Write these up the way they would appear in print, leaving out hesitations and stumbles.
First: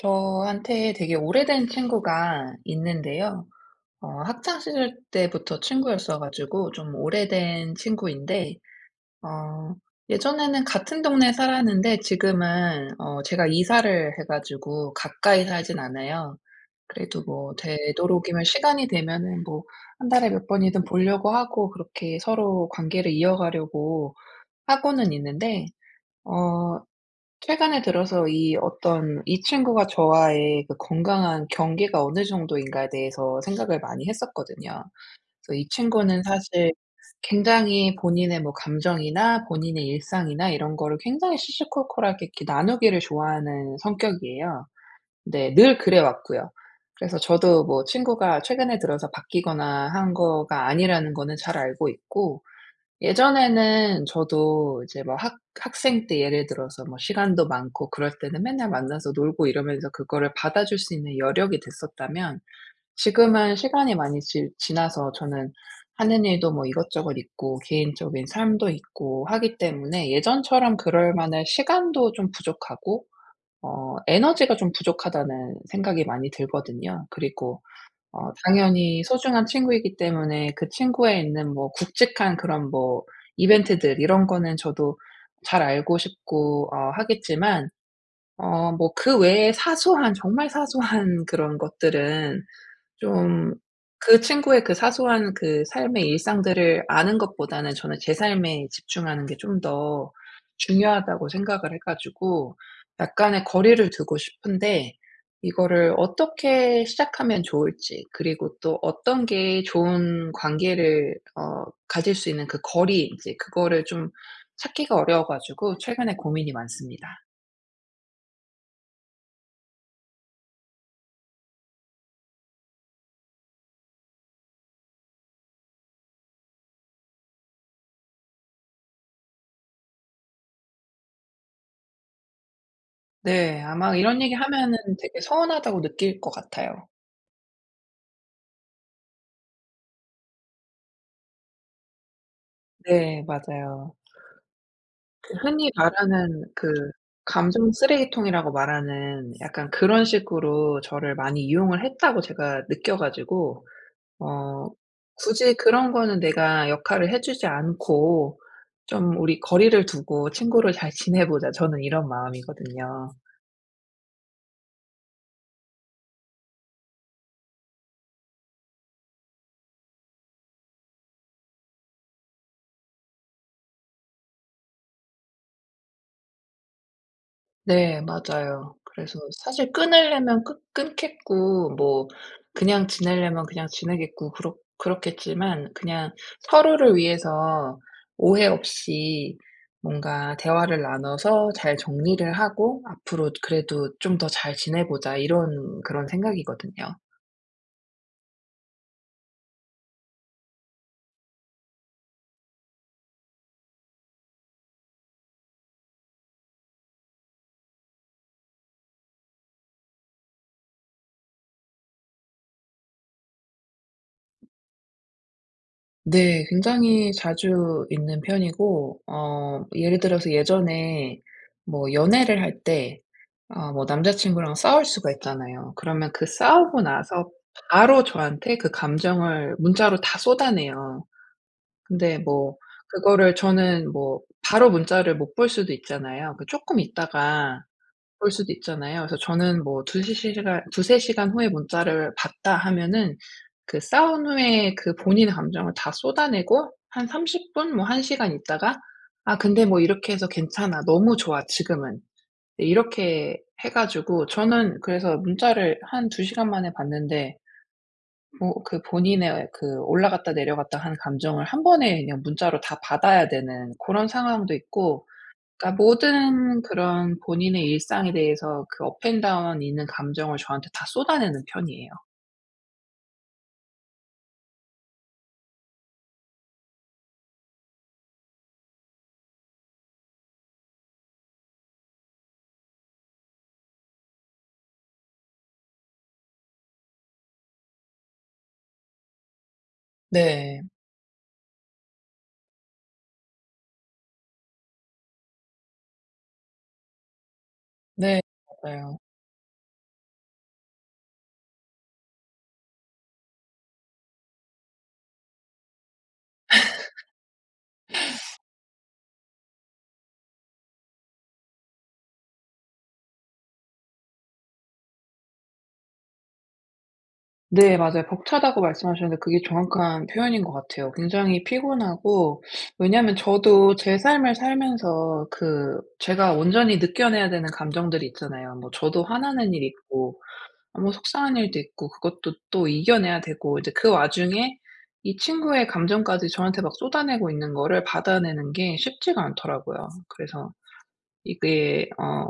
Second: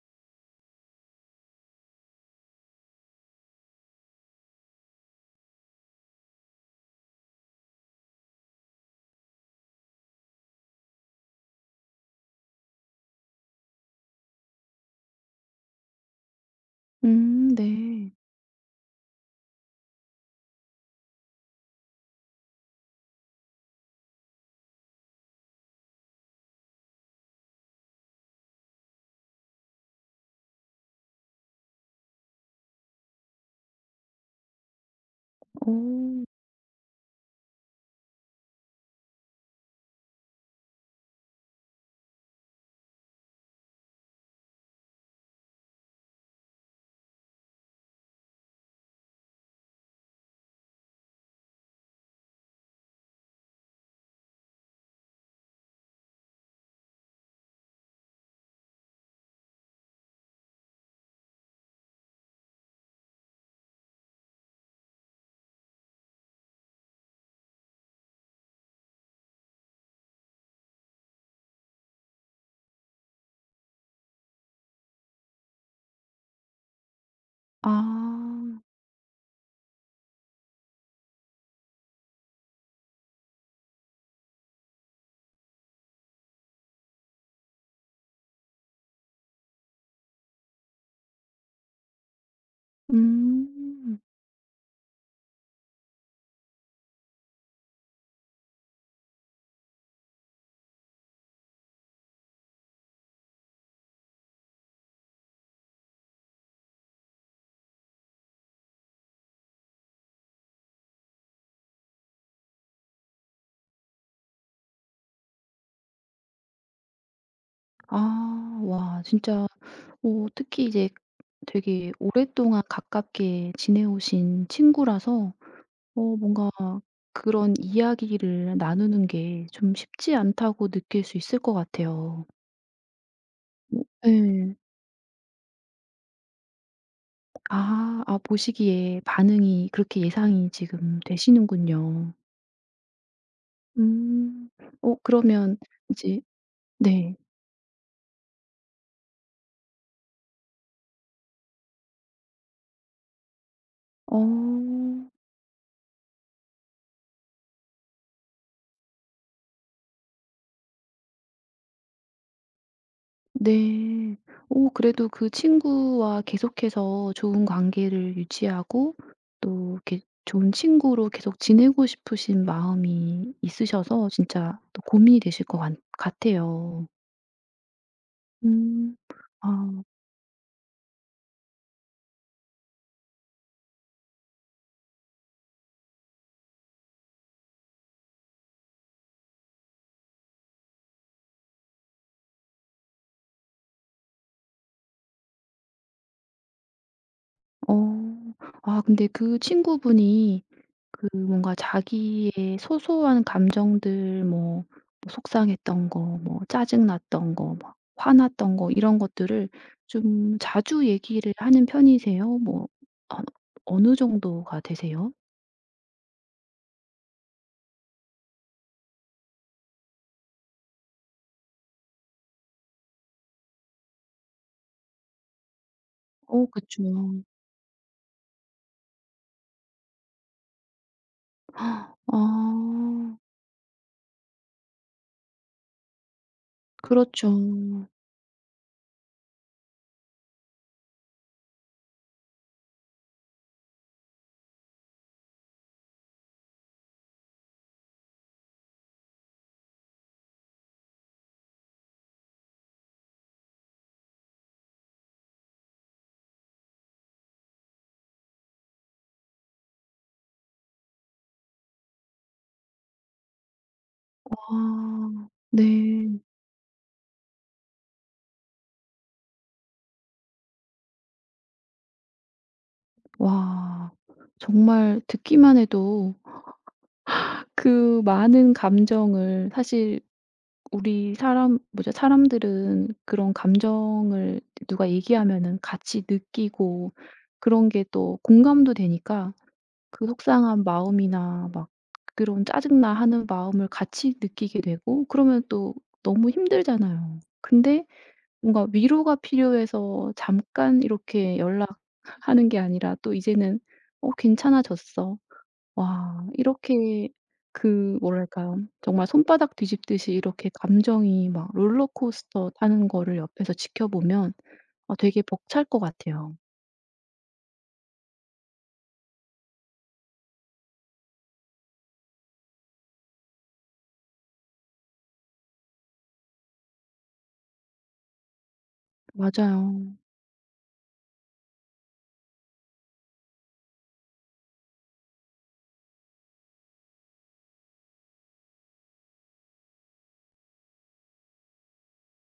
저한테 되게 오래된 친구가 있는데요. 학창 시절 때부터 친구였어 가지고 좀 오래된 친구인데 어 예전에는 같은 동네에 살았는데 지금은 제가 이사를 해 가지고 가까이 살진 않아요. 그래도 뭐 네. 되도록이면 시간이 되면은 뭐 한 달에 몇 번이든 보려고 하고 그렇게 서로 관계를 이어가려고 하고는 있는데 어 최근에 들어서 이 친구가 저와의 그 건강한 경계가 어느 정도인가에 대해서 생각을 많이 했었거든요. 그래서 이 친구는 오. 사실 굉장히 본인의 뭐 감정이나 본인의 일상이나 이런 거를 굉장히 시시콜콜하게 이렇게 나누기를 좋아하는 성격이에요. 네, 늘 그래 왔고요. 그래서 저도 뭐 친구가 최근에 들어서 바뀌거나 한 거가 아니라는 거는 잘 알고 있고, 예전에는 저도 이제 뭐 학 학생 때 예를 들어서 뭐 시간도 많고 그럴 때는 맨날 만나서 놀고 이러면서 그거를 받아줄 수 있는 여력이 됐었다면 지금은 시간이 많이 지 지나서 저는 하는 일도 뭐 이것저것 있고 개인적인 삶도 있고 하기 때문에 예전처럼 그럴 만한 시간도 좀 부족하고 에너지가 좀 부족하다는 생각이 많이 들거든요. 그리고 아. 당연히 소중한 친구이기 때문에 그 친구에 있는 뭐 굵직한 그런 뭐 이벤트들 이런 거는 저도 잘 알고 싶고 하겠지만 뭐 그 외에 사소한, 정말 사소한 그런 것들은 좀, 음. 그 친구의 그 사소한 그 삶의 일상들을 아는 것보다는 저는 제 삶에 집중하는 게 좀 더 중요하다고 생각을 해 가지고 약간의 거리를 두고 싶은데, 이거를 어떻게 시작하면 좋을지, 그리고 또 어떤 게 좋은 관계를 가질 수 있는 그 거리, 인제 그거를 좀 찾기가 어려워 가지고 최근에 고민이 많습니다. 와 진짜. 오 특히 이제 되게 오랫동안 가깝게 지내오신 친구라서 뭔가 그런 이야기를 나누는 게 좀 쉽지 않다고 느낄 수 있을 것 같아요. 네. 아마 이런 네. 얘기하면은 되게 서운하다고 느낄 것 같아요. 아. 아, 보시기에 반응이 그렇게 예상이 지금 되시는군요. 네, 맞아요. 음. 그러면 흔히 이제. 말하는 그 네. 감정 쓰레기통이라고 말하는, 약간 그런 식으로 저를 많이 이용을 했다고 제가 느껴 가지고 어. 어 굳이 그런 거는 내가 역할을 해 주지 않고, 좀 '우리 거리를 두고 친구를 잘 지내보자.' 저는 이런 마음이거든요. 네. 오 그래도 그 친구와 계속해서 좋은 관계를 유지하고 또 이렇게 좋은 친구로 계속 지내고 싶으신 마음이 있으셔서 진짜 또 고민이 되실 것 같 같아요. 네, 맞아요. 음. 그래서 사실 아. 끊으려면 끊 끊겠고 뭐 그냥 지내려면 그냥 지내겠고 그렇겠지만 그냥 서로를 위해서 오해 없이 뭔가 대화를 나눠서 잘 정리를 하고 '앞으로 그래도 좀 더 잘 지내보자.' 이런 그런 생각이거든요. 어. 근데 그 친구분이 그 뭔가 자기의 소소한 감정들, 뭐 뭐 속상했던 거, 뭐 짜증났던 거, 막 화났던 거 이런 것들을 좀 자주 얘기를 하는 편이세요? 뭐 어 어느 정도가 되세요? 네, 굉장히 자주 있는 편이고 예를 들어서 예전에 뭐 연애를 할때 뭐 남자친구랑 싸울 수가 있잖아요. 그러면 그 어, 싸우고 그쵸. 나서 바로 저한테 그 감정을 문자로 다 쏟아내요. 아. 근데 뭐 그거를 저는 뭐 바로 문자를 못 볼 수도 있잖아요. 그 조금 그렇죠. 있다가 볼 수도 있잖아요. 그래서 저는 뭐 2-3 시간, 두세 시간 후에 문자를 봤다 하면은 그 싸운 후에 그 본인의 감정을 다 쏟아내고 한 30 분 뭐 1 시간 있다가 '아 근데 뭐 이렇게 해서 괜찮아. 너무 좋아 지금은.' 네, 이렇게 해 가지고 저는 그래서 문자를 한 두 시간 만에 봤는데 뭐 그 본인의 그 올라갔다 내려갔다 한 감정을 한 번에 그냥 문자로 다 받아야 되는 그런 상황도 있고, 아. 그러니까 네. 모든 그런 본인의 일상에 대해서 그 업앤 다운 있는 감정을 저한테 다 쏟아내는 편이에요. 와. 정말 듣기만 해도 그 많은 감정을 사실 우리 사람 뭐죠? 사람들은 그런 감정을 누가 얘기하면은 같이 느끼고 그런 게 또 공감도 되니까 그 네. 속상한 마음이나 막 그런 짜증나 하는 마음을 같이 느끼게 되고 그러면 또 너무 힘들잖아요. 근데 네, 뭔가 맞아요. 위로가 필요해서 잠깐 이렇게 연락하는 게 아니라 또 이제는 "어 괜찮아졌어." 와, 이렇게 그 뭐랄까요. 정말 손바닥 뒤집듯이 이렇게 감정이 막 롤러코스터 타는 거를 옆에서 지켜보면 되게 벅찰 것 같아요. 네, 맞아요. 벅차다고 말씀하셨는데 그게 정확한 표현인 것 같아요. 굉장히 피곤하고, 왜냐하면 저도 제 삶을 살면서 그 제가 온전히 느껴내야 되는 감정들이 있잖아요. 뭐 저도 화나는 일이 맞아요. 있고 뭐 속상한 일도 있고 그것도 또 이겨내야 되고, 이제 그 와중에 이 친구의 감정까지 저한테 막 쏟아내고 있는 거를 받아내는 게 쉽지가 않더라고요. 그래서 이게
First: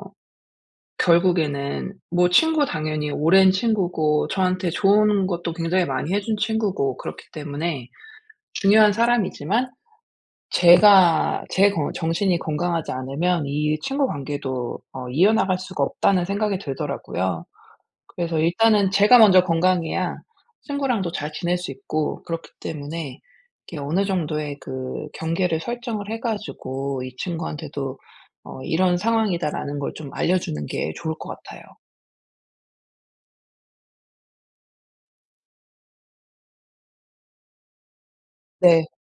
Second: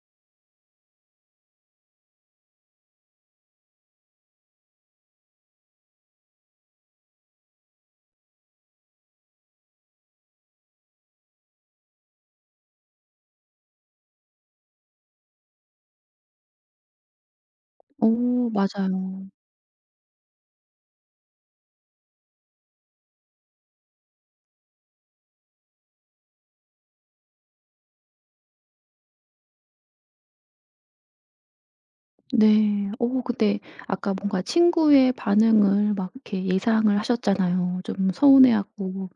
결국에는 뭐 친구 당연히 오랜 친구고 저한테 좋은 것도 굉장히 많이 해준 친구고 그렇기 때문에 중요한 사람이지만, 제가 제 거 정신이 건강하지 않으면 이 친구 관계도 이어나갈 수가 없다는 생각이 들더라고요. 그래서 오 일단은 제가 맞아요. 먼저 건강해야 친구랑도 잘 지낼 수 있고, 그렇기 때문에 이게 어느 정도의 그 경계를 설정을 해 가지고 이 친구한테도 "이런 상황이다."라는 걸 좀 알려주는 게 좋을 것 같아요. 네. 근데 아까 뭔가 친구의 반응을 막 이렇게 예상을 하셨잖아요. 좀 네. 서운해하고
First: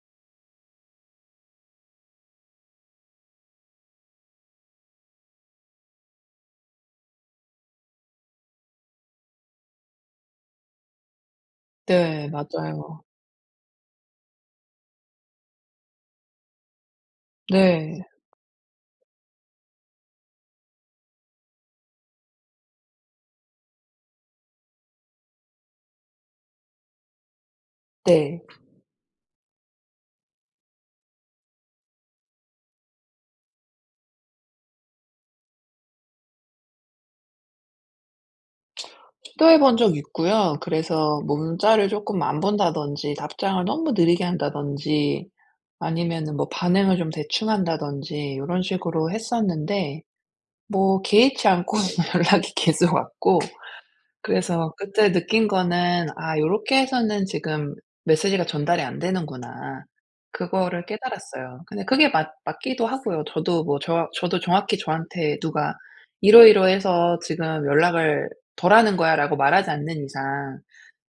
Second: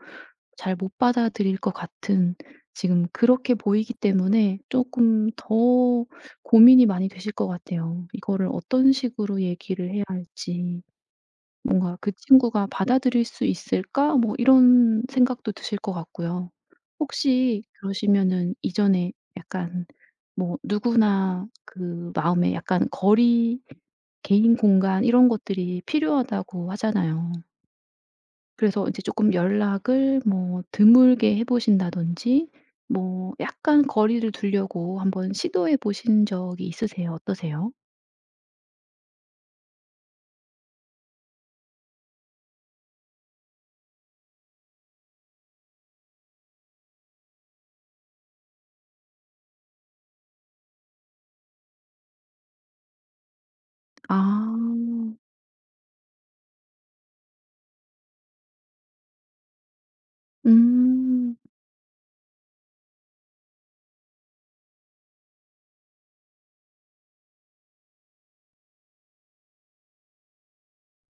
잘 못 받아들일 것 같은 지금 그렇게 보이기 때문에 조금 더 고민이 많이 되실 것 같아요. 이거를 어떤 식으로 얘기를 해야 할지. 뭔가 '그 네, 친구가 맞아요. 받아들일 수 있을까?' 뭐 이런 생각도 드실 것 같고요. 혹시 네. 그러시면은 이전에 약간 뭐 누구나 그 마음에 약간 거리, 개인 공간 이런 것들이 필요하다고 하잖아요. 네. 그래서 이제 쪼끔 연락을 뭐 드물게 해 보신다든지 뭐 약간 거리를 두려고 한번 시도해 보신 적이 있으세요? 어떠세요? 시도해 본 적 있고요. 그래서 뭐 문자를 쪼끔 안 본다든지, 답장을 너무 느리게 한다든지, 아니면은 뭐 반응을 좀 대충 한다든지 요런 식으로 했었는데 뭐 개의치 않고 연락이 계속 왔고, 그래서 그때 아. 느낀 거는 '아 요렇게 해서는 지금 메시지가 전달이 안 되는구나.' 그거를 음. 깨달았어요. 근데 그게 맞 맞기도 하고요. 저도 뭐 저도 정확히 저한테 누가 "이러이러해서 지금 연락을 덜 하는 거야."라고 말하지 않는 이상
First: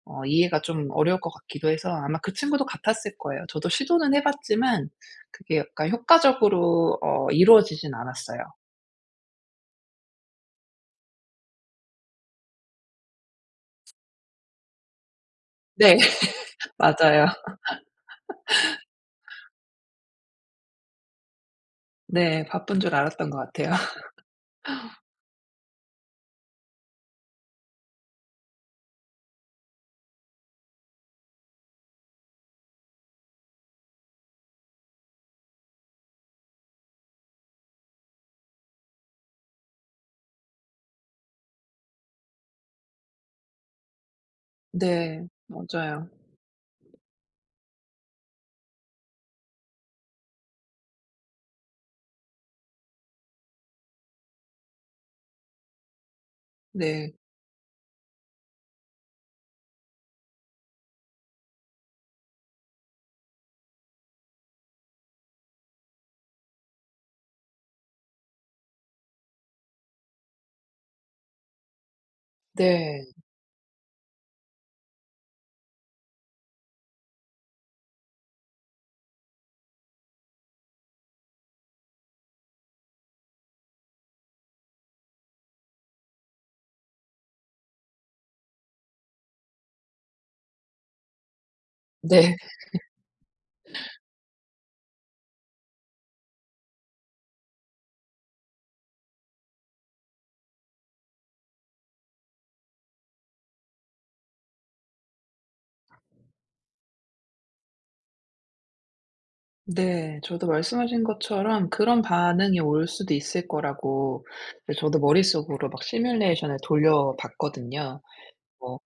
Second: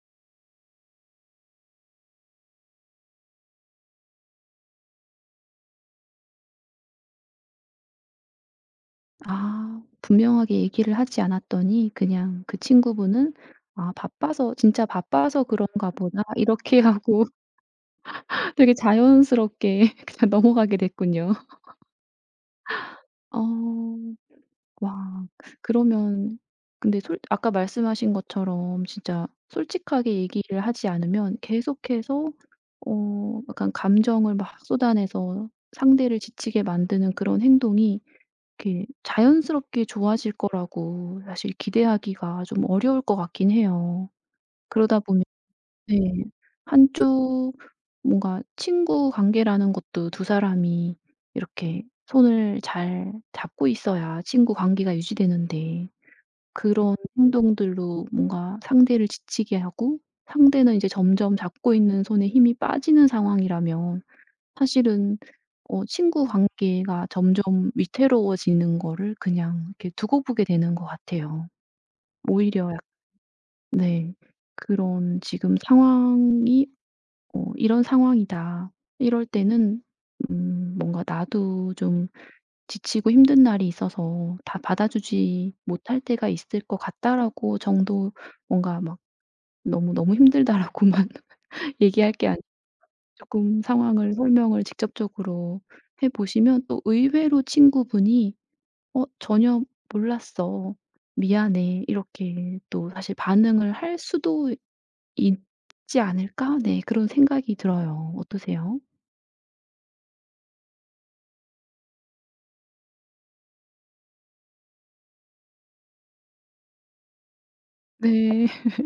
이해가 좀 어려울 것 같기도 해서 아마 그 친구도 같았을 거예요. 저도 시도는 해 봤지만 그게 약간 효과적으로 이루어지진 않았어요. 분명하게 얘기를 하지 않았더니 그냥 그 친구분은 '아 바빠서 진짜 바빠서 그런가 네. 보다.' 이렇게 하고. 맞아요. 되게 자연스럽게 그냥 넘어가게 됐군요. 네, 바쁜 줄 알았던 것 같아요. 어 와, 그러면, 근데 솔 아까 말씀하신 것처럼 진짜 솔직하게 얘기를 하지 않으면 계속해서 약간 감정을 막 쏟아내서 상대를 지치게 만드는 그런 행동이 이렇게 자연스럽게 좋아질 거라고 사실 기대하기가 좀 어려울 것 같긴 해요. 그러다 보면. 네, 네. 맞아요. 한쪽 뭔가 친구 관계라는 것도 두 사람이 이렇게 손을 잘 잡고 있어야 친구 관계가 유지되는데 그런 네. 행동들로 뭔가 상대를 지치게 하고 상대는 이제 점점 잡고 있는 손에 힘이 빠지는 상황이라면 사실은 친구 관계가 점점 위태로워지는 거를 그냥 이렇게 두고 보게 되는 것 같아요. 오히려 약 네. 네. 그런 지금 상황이 '이런 상황이다.' 이럴 때는 뭔가 나도 좀 지치고 힘든 날이 있어서 '다 받아주지 못할 때가 있을 것 같다.'라고 정도 뭔가 막 "너무, 너무 힘들다."라고만 얘기할 게 네. 조금 상황을 설명을 직접적으로 해 보시면 또 의외로 친구분이 "어 전혀 몰랐어. 미안해." 이렇게 또 사실 반응을 할 수도 있지 않을까? 네, 그런 생각이 들어요. 어떠세요? 네, 저도 말씀하신 것처럼 그런 반응이 올 수도 있을 거라고 이제 저도 머릿속으로 막 시뮬레이션을 돌려 봤거든요. 네. 어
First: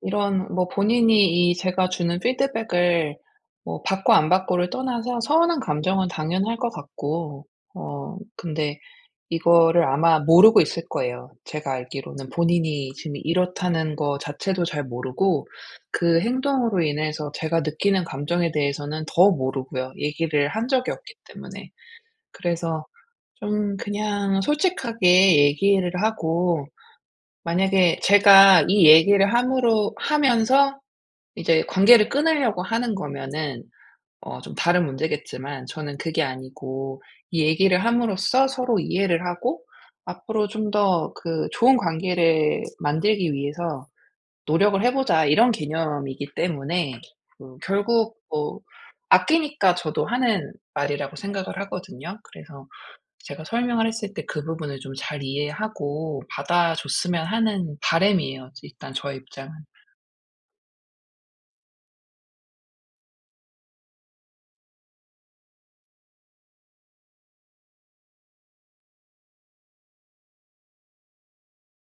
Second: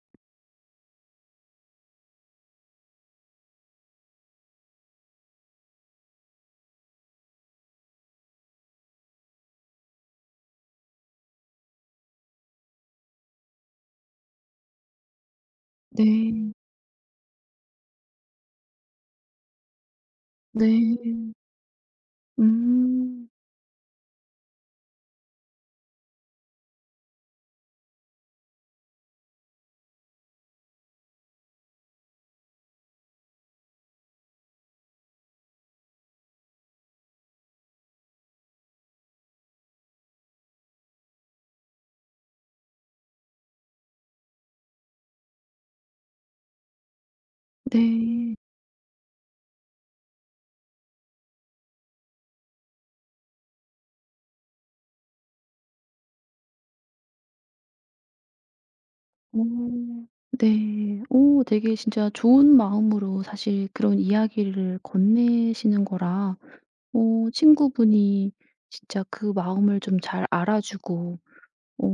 이런, 뭐 본인이 이 제가 주는 피드백을 뭐 받고 안 받고를 떠나서 서운한 감정은 당연할 것 같고, 근데 이거를 아마 모르고 있을 거예요. 제가 알기로는 본인이 지금 이렇다는 거 자체도 잘 모르고 그 네. 행동으로 인해서 제가 느끼는 감정에 대해서는 더 모르고요. 얘기를 한 적이 없기 네. 때문에. 그래서 음. 좀 그냥 솔직하게 얘기를 하고, 만약에 제가 이 얘기를 함으로 하면서 이제 관계를 끊으려고 하는 거면은 좀 다른 문제겠지만, 저는 그게 아니고 이 얘기를 함으로써 서로 이해를 하고 앞으로 좀 더 그 좋은 관계를 만들기 위해서 노력을 해 보자, 이런 개념이기 때문에 그 결국 네. 뭐 아끼니까 저도 하는 말이라고 생각을 하거든요. 그래서 제가 설명을 했을 때 그 부분을 좀 잘 이해하고 받아줬으면 하는 바람이에요, 일단 저의 입장은. 오. 네. 오 되게 진짜 좋은 마음으로 사실 그런 이야기를 건네시는 거라 친구분이 진짜 그 마음을 좀 잘 알아주고 어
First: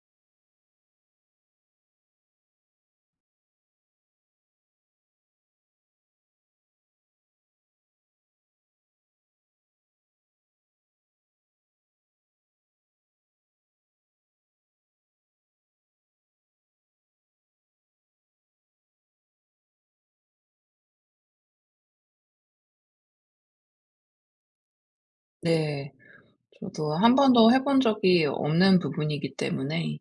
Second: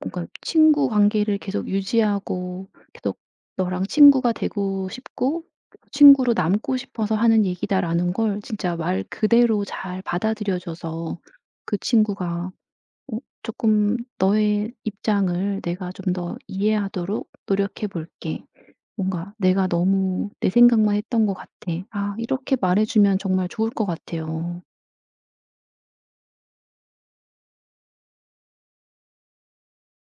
뭔가 친구 관계를 계속 유지하고 계속 너랑 친구가 되고 싶고 친구로 남고 싶어서 하는 얘기다라는 걸 진짜 말 그대로 잘 받아들여 줘서 그 친구가 어금 너의 입장을 내가 좀 더 이해하도록 노력해 볼게. 뭔가 내가 너무 내 생각만 했던 것 같아." 아, 이렇게 말해 주면 정말 좋을 것 같아요. 네, 저도 한 번도 해본 적이 없는 부분이기 때문에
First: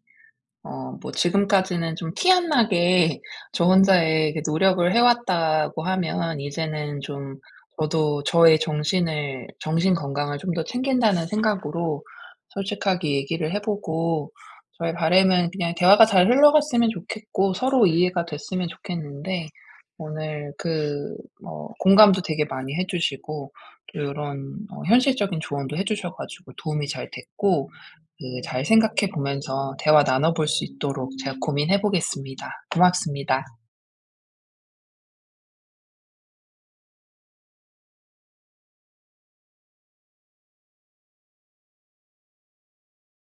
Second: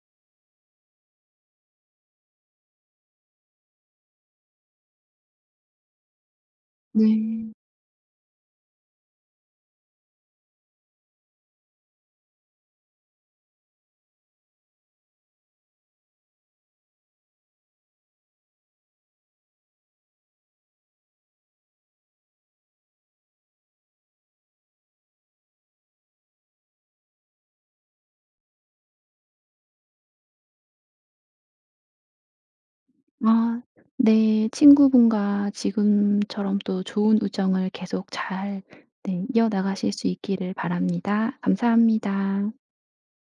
뭐 지금까지는 좀 티 안 나게 저 혼자의 이렇게 노력을 해 왔다고 하면 이제는 좀, 네. 저도 저의 정신 건강을 좀 더 챙긴다는 생각으로 솔직하게 얘기를 해 보고, 저의 바람은 그냥 대화가 잘 흘러갔으면 좋겠고 서로 이해가 됐으면 좋겠는데, 오늘 그 공감도 되게 많이 해 주시고 또 이런 현실적인 조언도 해 주셔 가지고 도움이 잘 됐고, 그 잘 생각해 보면서 대화 나눠 볼 수 있도록 제가 고민해 보겠습니다. 고맙습니다. 아. 네, 친구분과 지금처럼 또 좋은 우정을 계속 잘, 네, 이어나가실 수 있기를 바랍니다. 감사합니다.